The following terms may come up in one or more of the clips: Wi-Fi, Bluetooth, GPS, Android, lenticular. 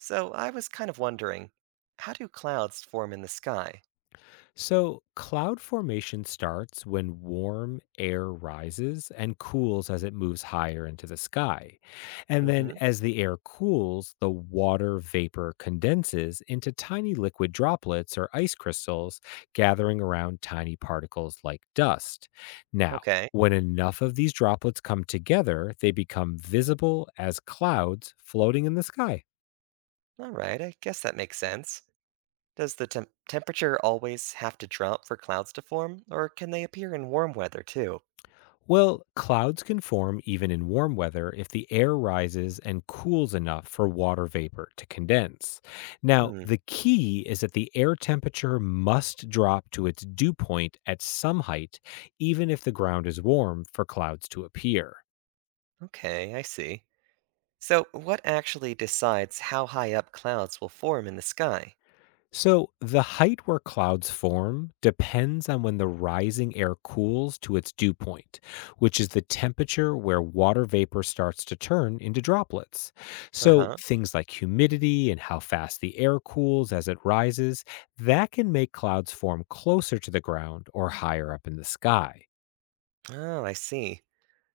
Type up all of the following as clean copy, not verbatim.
So I was kind of wondering, how do clouds form in the sky? So, cloud formation starts when warm air rises and cools as it moves higher into the sky. And then, Hmm. as the air cools, the water vapor condenses into tiny liquid droplets or ice crystals, gathering around tiny particles like dust. Now, Okay. when enough of these droplets come together, they become visible as clouds floating in the sky. All right, I guess that makes sense. Does the temperature always have to drop for clouds to form, or can they appear in warm weather too? Well, clouds can form even in warm weather if the air rises and cools enough for water vapor to condense. Now, Hmm. the key is that the air temperature must drop to its dew point at some height, even if the ground is warm, for clouds to appear. Okay, I see. So what actually decides how high up clouds will form in the sky? So, the height where clouds form depends on when the rising air cools to its dew point, which is the temperature where water vapor starts to turn into droplets. Uh So, huh. things like humidity and how fast the air cools as it rises, that can make clouds form closer to the ground or higher up in the sky. Oh, I see.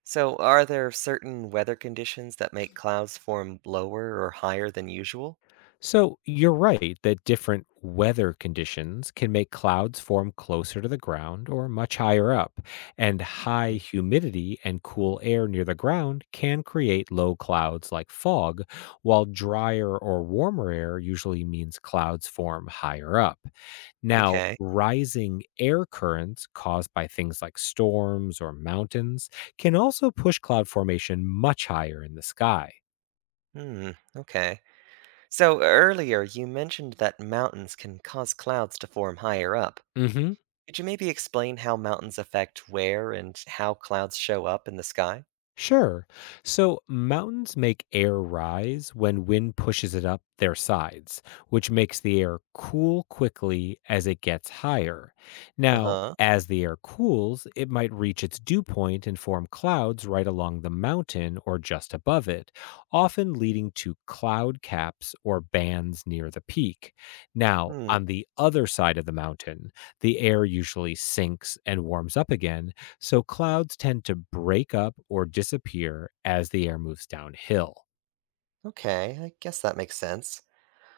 So are there certain weather conditions that make clouds form lower or higher than usual? So you're right that different weather conditions can make clouds form closer to the ground or much higher up, and high Hmm. humidity and cool air near the ground can create low clouds like fog, while drier or warmer air usually means clouds form higher up. Now, Okay. rising air currents caused by things like storms or mountains can also push cloud formation much higher in the sky. Hmm. Okay. So earlier you mentioned that mountains can cause clouds to form higher up. Mhm. Could you maybe explain how mountains affect where and how clouds show up in the sky? Sure. So mountains make air rise when wind pushes it up their sides, which makes the air cool quickly as it gets higher. Now, Uh-huh. as the air cools, it might reach its dew point and form clouds right along the mountain or just above it, often leading to cloud caps or bands near the peak. Now, Hmm. on the other side of the mountain, the air usually sinks and warms up again, so clouds tend to break up or disappear as the air moves downhill. Okay, I guess that makes sense.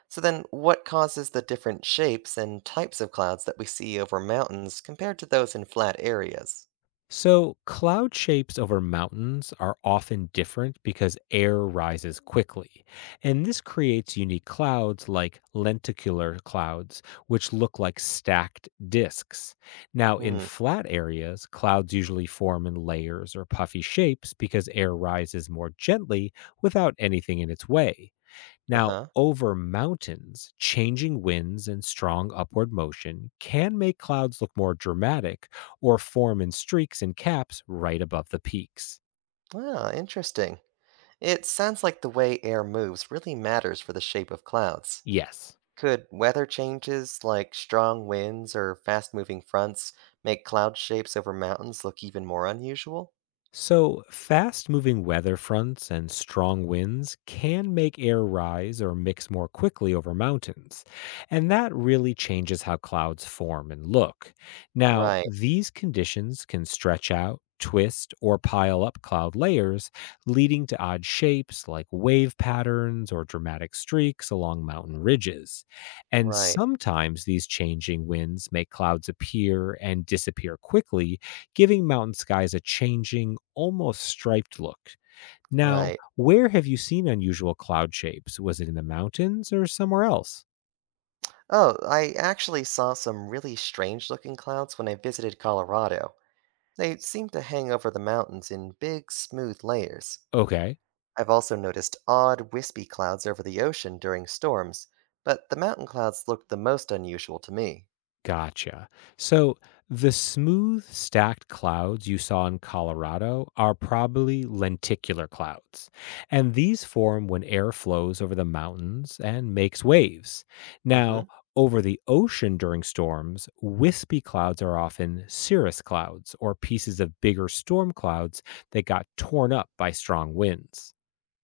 So then what causes the different shapes and types of clouds that we see over mountains compared to those in flat areas? So cloud shapes over mountains are often different because air rises quickly. And this creates unique clouds like lenticular clouds, which look like stacked disks. Now, in Hmm. flat areas, clouds usually form in layers or puffy shapes because air rises more gently without anything in its way. Now, Uh-huh. over mountains, changing winds and strong upward motion can make clouds look more dramatic or form in streaks and caps right above the peaks. Ah, interesting. It sounds like the way air moves really matters for the shape of clouds. Yes. Could weather changes like strong winds or fast moving fronts make cloud shapes over mountains look even more unusual? So, fast moving weather fronts and strong winds can make air rise or mix more quickly over mountains, and that really changes how clouds form and look. Now, Right, these conditions can stretch out, twist, or pile up cloud layers, leading to odd shapes like wave patterns or dramatic streaks along mountain ridges. And right, sometimes these changing winds make clouds appear and disappear quickly, giving mountain skies a changing, almost striped look. Now, right. where have you seen unusual cloud shapes? Was it in the mountains or somewhere else? Oh, I actually saw some really strange looking clouds when I visited Colorado. They seemed to hang over the mountains in big, smooth layers. Okay. I've also noticed odd, wispy clouds over the ocean during storms, but the mountain clouds looked the most unusual to me. Gotcha. So the smooth stacked clouds you saw in Colorado are probably lenticular clouds, and these form when air flows over the mountains and makes waves. Mm hmm. Now, over the ocean during storms, wispy clouds are often cirrus clouds or pieces of bigger storm clouds that got torn up by strong winds.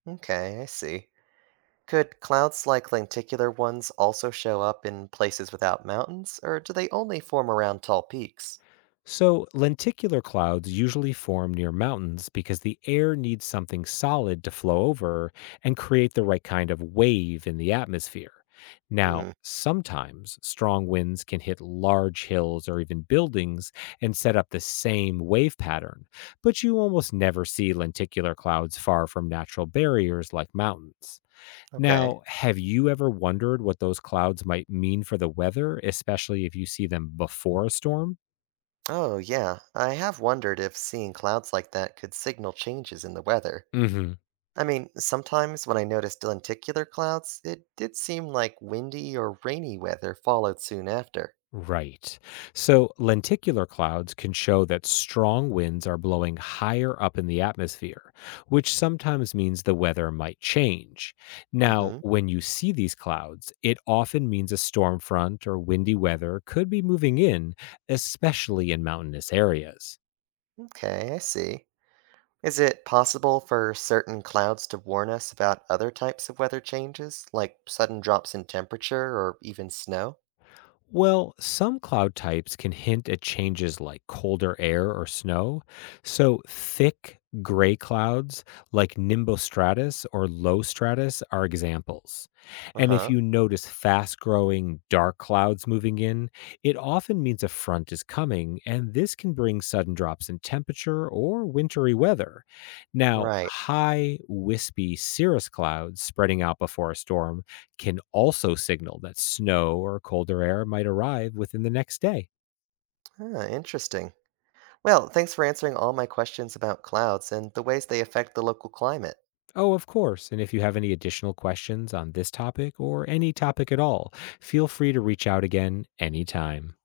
Okay, I see. Could clouds like lenticular ones also show up in places without mountains, or do they only form around tall peaks? So, lenticular clouds usually form near mountains because the air needs something solid to flow over and create the right kind of wave in the atmosphere. Now, Hmm, sometimes strong winds can hit large hills or even buildings and set up the same wave pattern, but you almost never see lenticular clouds far from natural barriers like mountains. okay. Now, have you ever wondered what those clouds might mean for the weather, especially if you see them before a storm? Oh, yeah, I have wondered if seeing clouds like that could signal changes in the weather. Hmm. I mean, sometimes when I noticed lenticular clouds, it did seem like windy or rainy weather followed soon after. Right. So lenticular clouds can show that strong winds are blowing higher up in the atmosphere, which sometimes means the weather might change. Mm Now, hmm, when you see these clouds, it often means a storm front or windy weather could be moving in, especially in mountainous areas. okay, I see. Is it possible for certain clouds to warn us about other types of weather changes, like sudden drops in temperature or even snow? Well, some cloud types can hint at changes like colder air or snow. So, thick gray clouds like nimbostratus or low stratus are examples. Uh And if huh. you notice fast growing dark clouds moving in, it often means a front is coming, and this can bring sudden drops in temperature or wintry weather. Now, Right. high, wispy cirrus clouds spreading out before a storm can also signal that snow or colder air might arrive within the next day. Ah, interesting. Well, thanks for answering all my questions about clouds and the ways they affect the local climate. Oh, of course. And if you have any additional questions on this topic or any topic at all, feel free to reach out again anytime.